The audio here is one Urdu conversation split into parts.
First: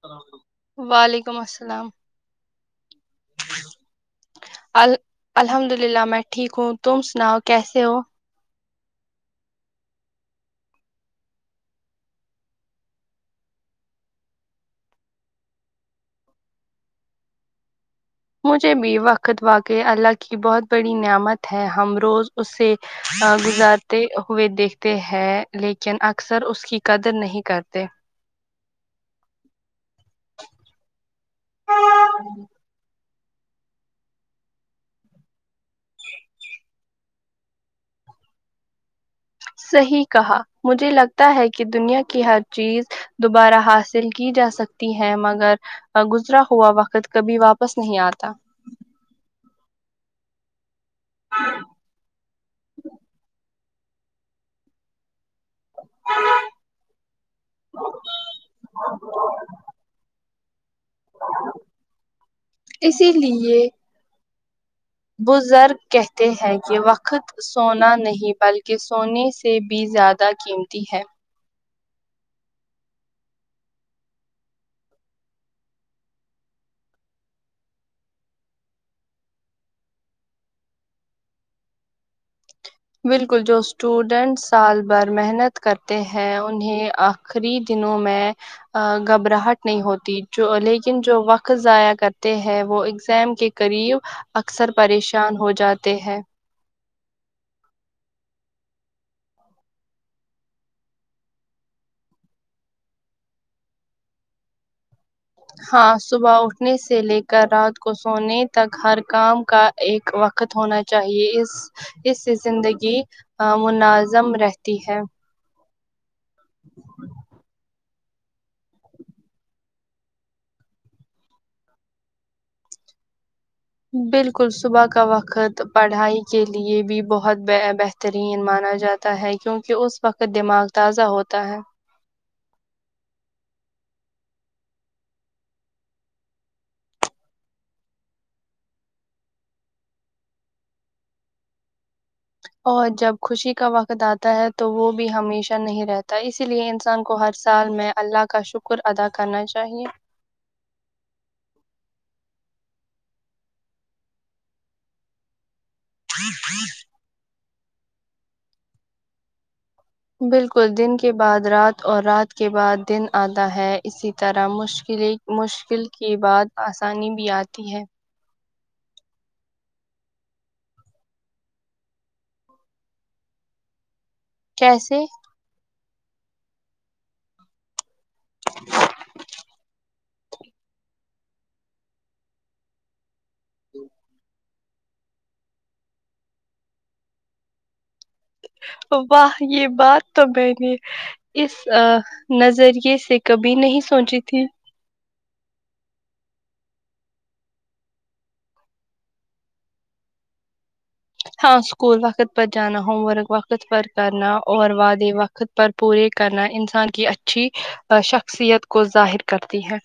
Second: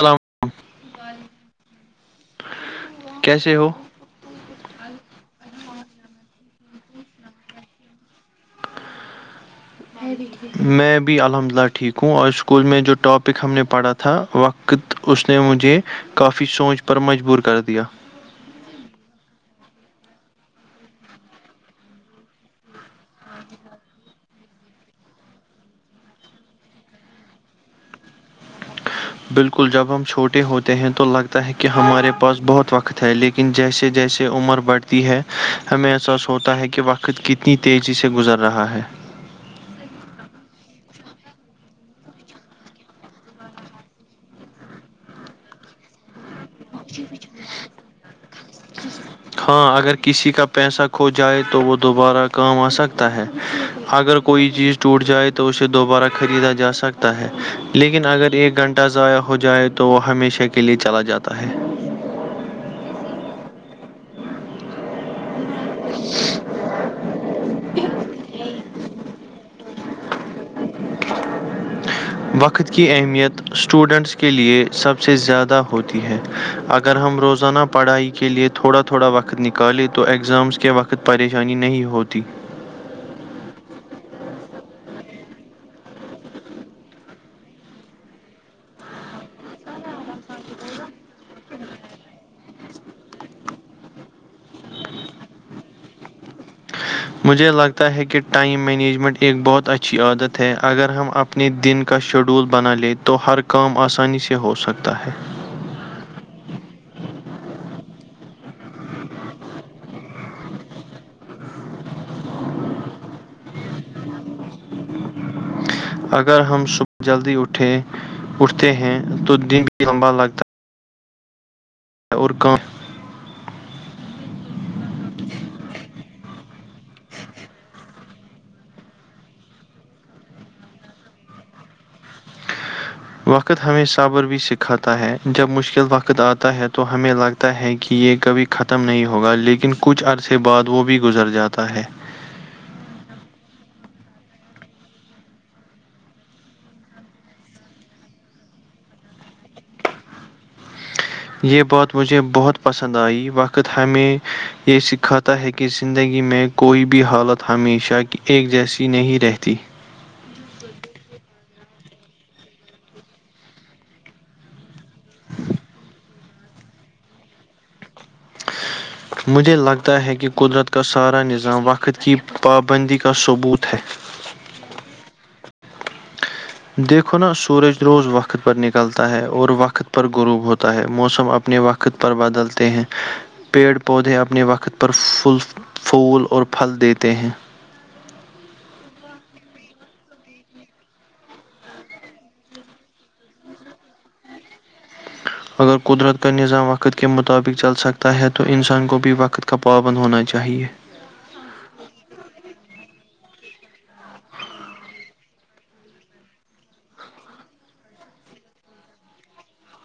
السلام وعلیکم السلام کیسے ہو ال الحمد للہ میں ٹھیک ہوں تم سناؤ کیسے ہو میں بھی الحمد للہ ٹھیک ہوں اور اسکول میں جو ٹاپک ہم نے پڑھا تھا وقت اس نے مجھے کافی سوچ پر مجبور کر دیا مجھے بھی وقت واقع اللہ کی بہت بڑی نعمت ہے ہم روز اس سے ا گزارتے ہوئے دیکھتے ہیں لیکن اکثر اس کی قدر نہیں کرتے بالکل جب ہم چھوٹے ہوتے ہیں تو لگتا ہے کہ ہمارے پاس بہت وقت ہے لیکن جیسے جیسے عمر بڑھتی ہے ہمیں احساس ہوتا ہے کہ وقت کتنی تیزی سے گزر رہا ہے صحیح کہا مجھے لگتا ہے کہ دنیا کی ہر چیز دوبارہ حاصل کی جا سکتی ہے مگر گزرا ہوا وقت کبھی واپس نہیں آتا ہاں اگر کسی کا پیسہ کھو جائے تو وہ دوبارہ کام آ سکتا ہے اگر کوئی چیز ٹوٹ جائے تو اسے دوبارہ خریدا جا سکتا ہے لیکن اگر ایک گھنٹہ ضائع ہو جائے تو وہ ہمیشہ کے لیے چلا ت [unintelligible] اسی لیے بزرگ کہتے ہیں یہ وقت سونا نہیں بلکہ کہ سونے سے بھی زیادہ قیمتی ہے وقت کی اہمیت اسٹوڈنٹس کے لیے سب سے زیادہ ہوتی ہے اگر ہم روزانہ پڑھائی کے لیئے تھوڑا تھوڑا وقت نکالیں تو اگزامس کے وقت پریشانی نہیں ہوتی بالکل جو اسٹوڈنٹ سال بھر محنت کرتے ہیں انہیں آخری دنوں میں گھبراہٹ نہیں ہوتی جو لیکن جو وقت ضائع کرتے ہیں وہ ایگزام کے قریب اکثر پریشان ہو جاتے ہیں مجھے لگتا ہے کہ ٹائم مینجمنٹ ایک بہت اچھی عادت ہے اگر ہم اپنے دن کا شیڈول بنا لیں تو ہر کام آسانی سے ہو سکتا ہے ہاں صبح اٹھنے سے لے کر رات کو سونے تک ہر کام کا ایک وقت ہونا چاہیے اس اس سے زندگی مناظم رہتی ہے [inaudible] اگر ہم صبح جلدی اٹھیں اٹھتے ہیں تو دن بھی لمبا لگتا ہے اور کہاں بالکل صبح کا وقت پڑھائی کے لیے بھی بہت ب بہترین مانا جاتا ہے کیونکہ اس وقت دماغ تازہ ہوتا ہے وقت ہمیں صابر بھی سکھاتا ہے جب مشکل وقت آتا ہے تو ہمیں لگتا ہے کہ یہ کبھی ختم نہیں ہوگا لیکن کچھ عرصے بعد وہ بھی گزر جاتا ہے اور جب خوشی کا وقت آتا ہے تو وہ بھی ہمیشہ نہیں رہتا اسی لئے انسان کو ہر سال میں اللہ کا شکر ادا کرنا چاہیئے یہ بات مجھے بہت پسند آئی وقت ہمیں یہ سکھاتا ہے کہ زندگی میں کوئی بھی حالت ہمیشہ کی ایک جیسی نہیں رہتی بالکل دن کے بعد رات اور رات کے بعد دن آتا ہے اسی طرح مشکل کے بعد آسانی بھی آتی ہے مجھے لگتا ہے کہ قدرت کا سارا نظام وقت کی پابندی کا ثبوت ہے کیسے دیکھو نا سورج روز وقت پر نکلتا ہے اور وقت غروب ہوتا ہے موسم اپنے وقت پر بدلتے ہیں پیڑ پودے اپنے وقت وقت پر پل پھول اور پھل دیتے ہیں واہ یہ بات تو میں نے اس نظریے سے کبھی نہیں سوچی تھی اگر قدرت کا نظام وقت کے مطابق چل سکتا ہے تو انسان کو بھی وقت کا پابند ہونا چاہیئے ہاں سکول وقت پر جانا ہوم ورک وقت پر کرنا اور وعدے وقت پر پورے کرنا انسان کی اچھی شخصیت کو ظاہر کرتی ہے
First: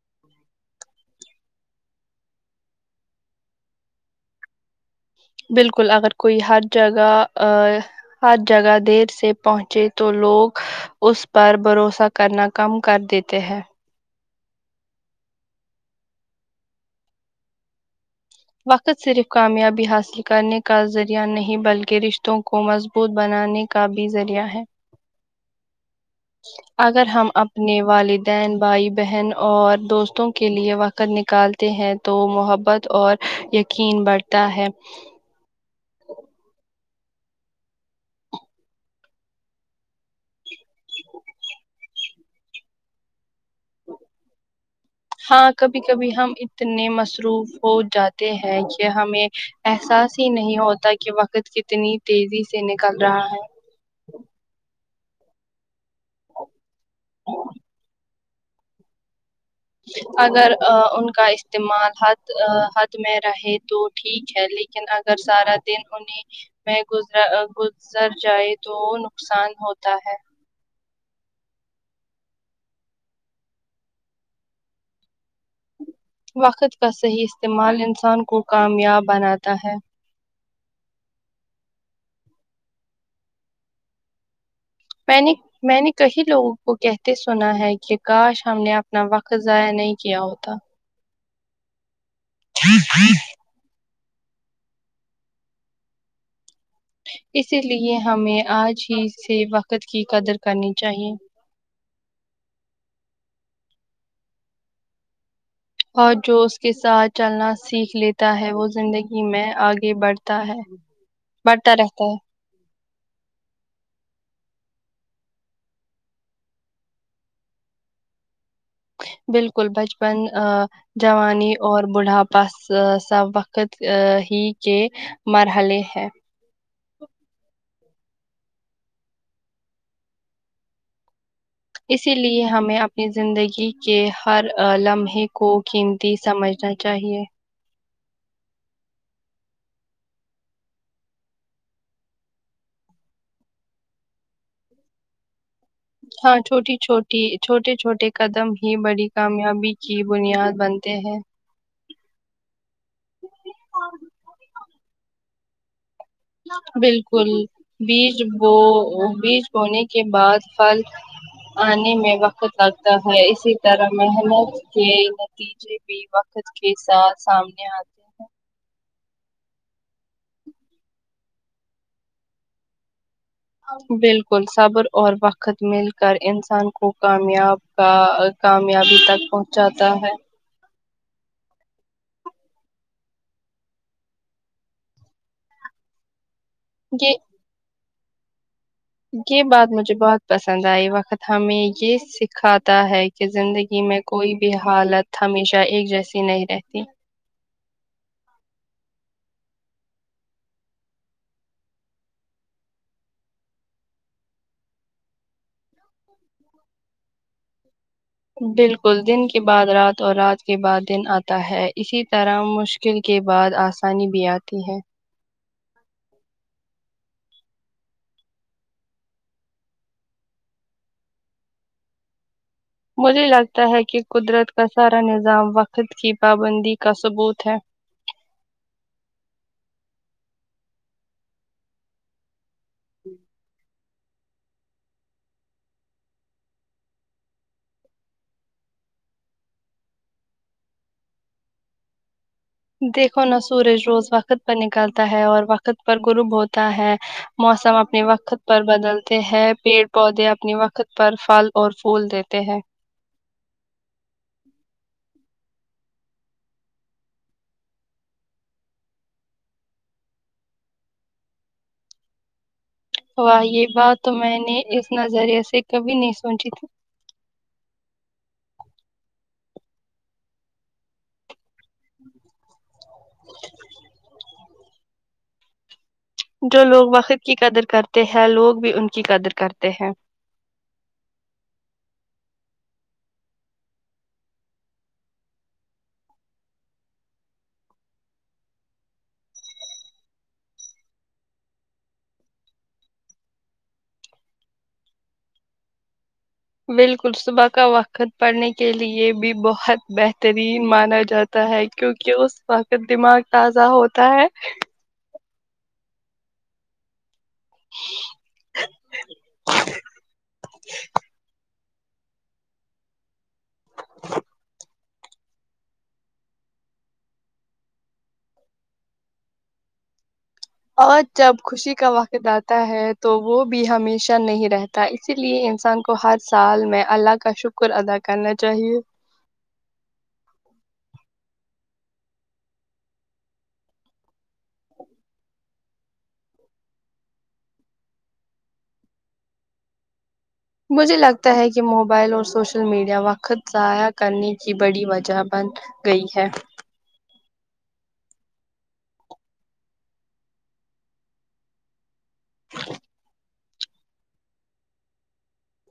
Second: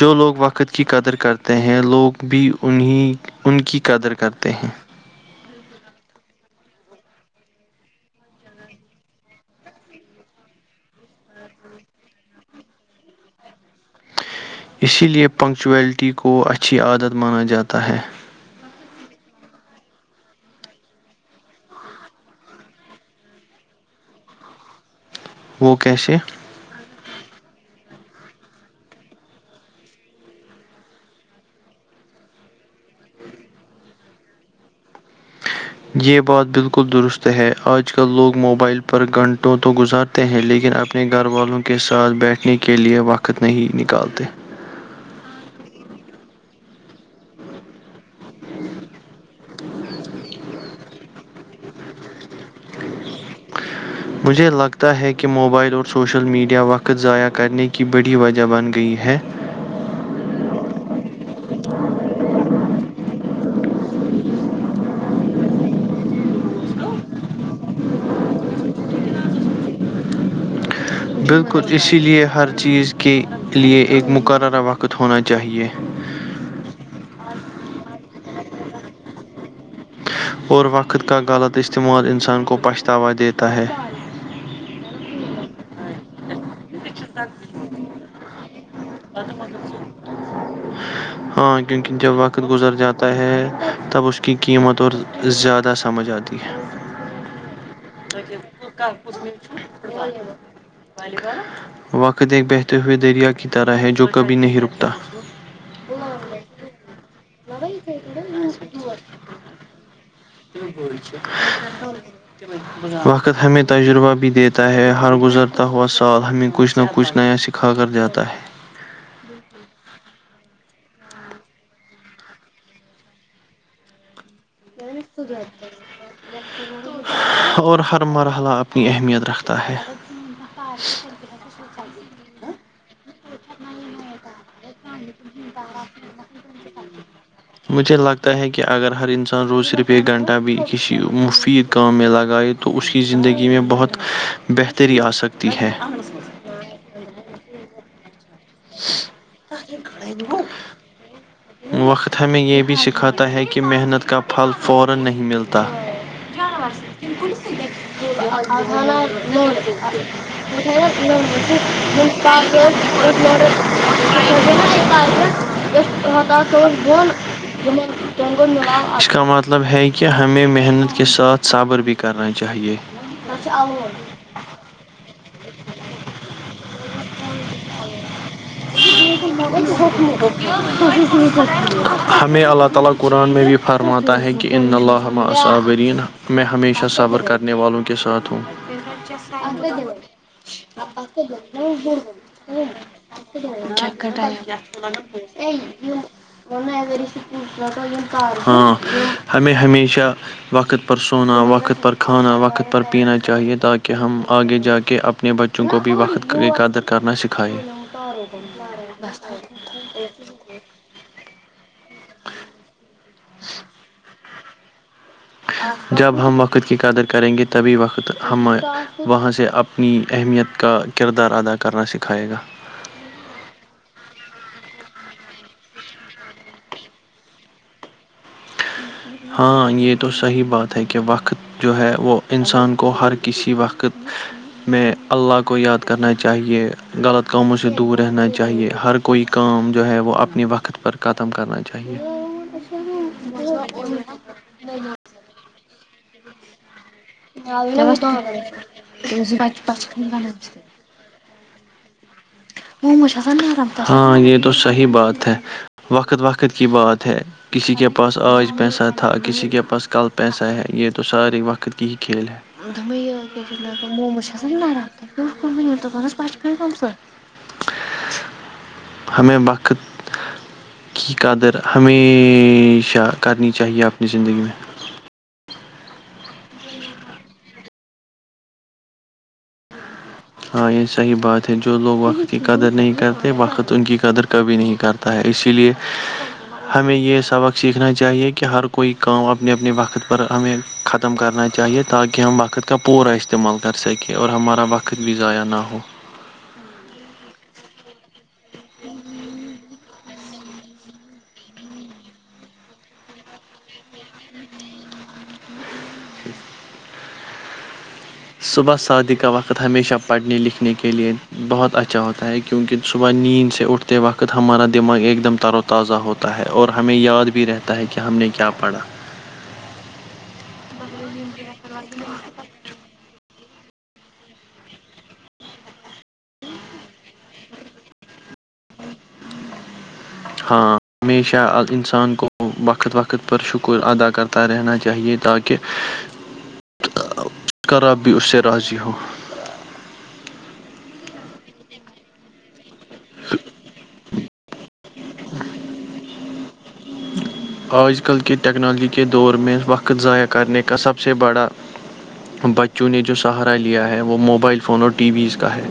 جو لوگ وقت کی قدر کرتے ہیں لوگ بھی انہیں ان کی قدر کرتے ہیں بالکل اگر کوئی ہر جگہ ا ہر جگہ دیر سے پہنچے تو لوگ اس پر بھروسہ کرنا کم کر دیتے ہیں اسی لے پنکچویلٹی کو اچھی عادت مانا جاتا ہے وقت صرف کامیابی حاصل کرنے کا ذریعہ نہیں بلکہ رشتوں کو مضبوط بنانے کا بھی ذریعہ ہے وہ کیسے اگر ہم اپنے والدین بھائی بہن اور دوستوں کے لیے وقت نکالتے ہیں تو محبت اور یقین بڑھتا ہے یہ بات بالکل درست ہے آج کل لوگ موبائل پر گھنٹوں تو گزارتے ہیں لیکن اپنے گھر والوں کے ساتھ بیٹھے نے کے لیے وقت نہیں نکالتے ہاں کبھی کبھی ہم اتنے مصروف ہو جاتے ہیں کہ ہمیں احساس ہی نہیں ہوتا کہ وقت کتنی تیزی سے نکل رہا ہے لتا ہے کہ موبائل اور سوشل میڈیا وقت ضائع کرنے کی بڑی وجہ بن گئی ہے اگر آ، ان کا استعمال حد آ، حد میں رہے تو ٹھیک ہے لیکن اگر سارا دن انیں میں گزا گزر جائے تو نقصان ہوتا ہے بالکل اسی لیے ہر چیز کے لیے ایک مقررہ وقت ہونا چاہیے وقت کا صحیح استعمال انسان کو کامیاب بناتا تا ہے اور وقت کا غلط استعمال انسان کو پچھتاوا دیتا ہے میں نے میں نے کہی لو وہ کہتے سنا ہے کہ آ کاش ہم نے اپنا وقت ضائع نہیں کیا ہوتا ہاں کی جب وقت گزر جاتا ہے تب اس کی قیمت اور زیادہ سمجھ آتی ہے اسی لیے ہمیں آج ہی اس سے وقت کی قدر کرنی چاہیے کدے بہتے ہوئے دریا کی طرح ہے جو کبھی نہیں رکتا اور جو اس کے ساتھ چلنا سیکھ لیتا ہے وہ زندگی میں آگے بڑھتی ت بول وقت ہمیں تجربہ بھی دیتا ہے ہر گزرتا ہوا سال ہمیں کچھ نہ کچھ نیا سکھا کر جاتا ہے بالکل بچپ ن ا جوانی اور بڑھاپا سب وقت ہی کے مرحلے ہیں اور ہر مرحلہ اپنی اہمیت رکھتا ہے اسی لیے ہمیں اپنی زندگی کے ہر لمحے کو قیمتی سمجھنا چاہیے مجھے لگتا ہے کہ اگر ہر انسان روز صرف ایک گھنٹہ بھی کسی مفید کام میں لگائے تو اس کی زندگی میں بہت بہتری آ سک ت ہے ہاں چھوٹی چھوٹی چھوٹے چھوٹے قدم ہی بڑی کامیابی کی بنیاد بنتے ہیں [unintelligible] ٹا بالکل بیج بو بیج بونے کے بعد پھل آنے میں وقت لگتا ہے اسی طرح محنت کے نتیجے بھی وقت کے بون ساتھ سامنے آتے ج ہیں گ نلااؤ آ کا مطلب ہے کہ ہمیں محنت ک ساتھ صابر بھی کرنا چاہیے بالکل سابر اور وق خت مل کر انسان کو کامیاب کا کامیابی تک پہنچاتا ہے [unintelligible] میں ہمیشہ یہ صبر کرنے والوں کے ساتھ ہوں یہ بات اچھا مجھے بہت پسند آئی وقت ہمیں یہ سکھاتا ہے کہ زندگی میں کوئی بھی حالت ہمیشہ ایک جیسی نہیں رہتی ہاں ہمیں ہمیشہ وقت پر سونا وقت پر کھانا وقت پر پینا چاہیے تاکہ ہم آگے جا کے اپنے بچوں کو بھی وقت کی قدر کرنا سکھائیں بالکل دن کے بعد رات اور رات کے بعد دن آتا ہے اسی طرح مشکل کے بعد آسانی بھی آتی ہے جب ہم وقت کی قدر کریں گے تبھی وقت ہم وہاں سے اپنی اہمیت کا کردار ادا کرنا سکھائے گا مجھے لگتا ہے کہ قدرت کا سارا نظام وقت کی پابندی کا ثبوت ہے ہاں یہ تو صحیح بات ہے کہ وقت جو ہے وہ انسان کوو ہر کسی وقت میں اللہ کو یاد کرنا چاہیے غلط کاموں سے دور رہنا چاہیے ہر کوئی کام جو ہے وہ اپنے وقت پر ختم کرنا چاہیے دیکھو نا سورج روز وقت پر نکلتا ہے اور وقت پر گروب ہوتا ہے موسم اپنے وقت پر بدلتے ہیں پیڑ پودے اپنے پ وقت پر پھل اور بول دیا ہاں یہ تو صحیح بات ہے وقت وقت کی بات ہے کسی کے پاس آج پیسہ تھا کسی کے پاس کل پیسہ ہے یہ تو سارے وقت کی ہی کھیل ہے دپ واہ یہ ن بات تو موموج میں سےس نے اس نظریے سے کبھی نرا نہیں پچ پ سوچی کم س ہمیں وقت کی قدر ہمیشہ کرنی چاہیے اپنی زندگی میں جو لوگ وقد کی قدر کرتے ہیں لوگ بھی ان کی قدر کرتے ہیں ہاں یہ صحیح بات ہے جو لوگ وقت کی قدر نہیں کرتے وقت ان کی قدر کبھی نہیں کرتا ہے اسی لیے ہمیں یہ سبق سیکھنا چاہیے کہ ہر کوئی کام اپنے اپنے وقت پر ہمیں ختم کرنا چاہیے تاکہ ہم وقت کا پورا استعمال کر سکیں اور ہمارا وقت دقت بھی ضائع نہ ہو بالکل صبح کا وقت پڑھنے کے لئے بھی بہت بہترین مانا جاتا ہے کیونکہ اس وقت دماغ تازہ ہوتا ہے [inaudible] صبح شادی کا وقت ہمیشہ پڑھنے لکھنے کے لئے بہت اچھا ہوتا ہے کیونکہ صبح نیند سے اٹھتے وقت ہمارا دماغ ایک دم تر و تازہ ہوتا ہے اور ہمیں یاد بھی رہتا ہے ک ہم نے کیا پڑھا اور جب خوشی کا وقت ڈالا ہے تو وہ بھی ہمیشہ نہیں رہتا اسی لیئے انسان کو ہر سال میں اللہ کا شکر ادا کرنا چاہیے ہاں ہمیشہ انسان کو وقت وقت پر شکر ادا کرتا رہنا چاہیے تاکہ خراب بھی اس سے راضی ہو مجھے لگتا ہے کہ موبائل اور سوشل ل میڈیا وقت ضائع کرنے کی بڑی وجہ بن گئی ہے آج کل کے ٹیکنالوجی کے دور میں وقت ضائع کرنے کا سب سے بڑا بچوں نے جو سہار لیا ہے وہ موبائل فون اور ٹی ویز کا ہے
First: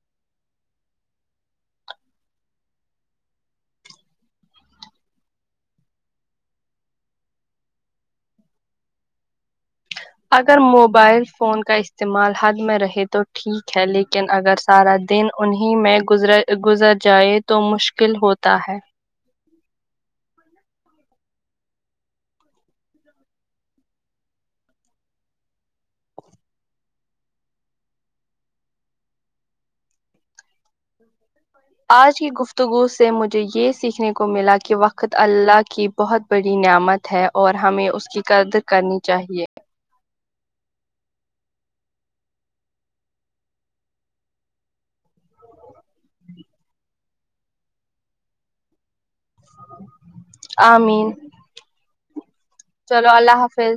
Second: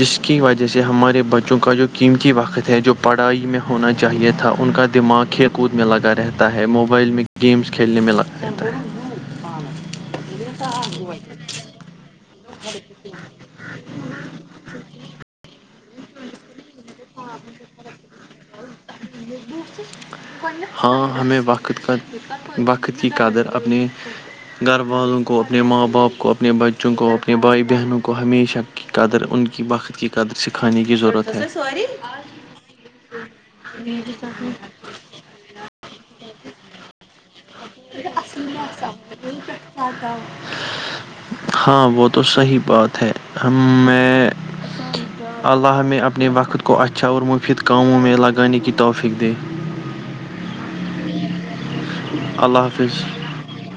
جس کی وجہ سے ہمارے بچوں کا جو قیمتی وقت ہے جو پڑھائی میں ہونا چاہیے تھا ان کا دماغ کھی کود میں لگا رہتا ہے موبائل میں گیمس کھیلنے میں لگا رہتا ہے اگر موبائل فون کا استعمال حد میں رہے تو ٹھیک ہے لیکن اگر سارا دن انہیں ہی میں گزر گزر جائے تو مشکل ہوتا ہے ہاں ہمیں وقت کا وقت کی قدر اپنے گھر والوں کو اپنے ماں باپ کو اپنے بچوں کو اپنے بھائی بہنوں کو ہمیشہ کی قدر ان کی وقت کی قدر سکھانے کی ضرورت ہے اج کی گفتگو سے مجھے یہ سیکھنے کو ملا کہ وقت اللہ کی بہت بڑی نعمت ہے اور ہمیں اس کی قدر کرنی چاہیے ہاں وہ تو صحیح بات ہے ہم میں اللہ اللہ ہم میں اپنے وقت کو اچھا اھا اور مفید کاموں میں لگانے کی توفق دے امین اللہ حافظ چلو اللہ حافظ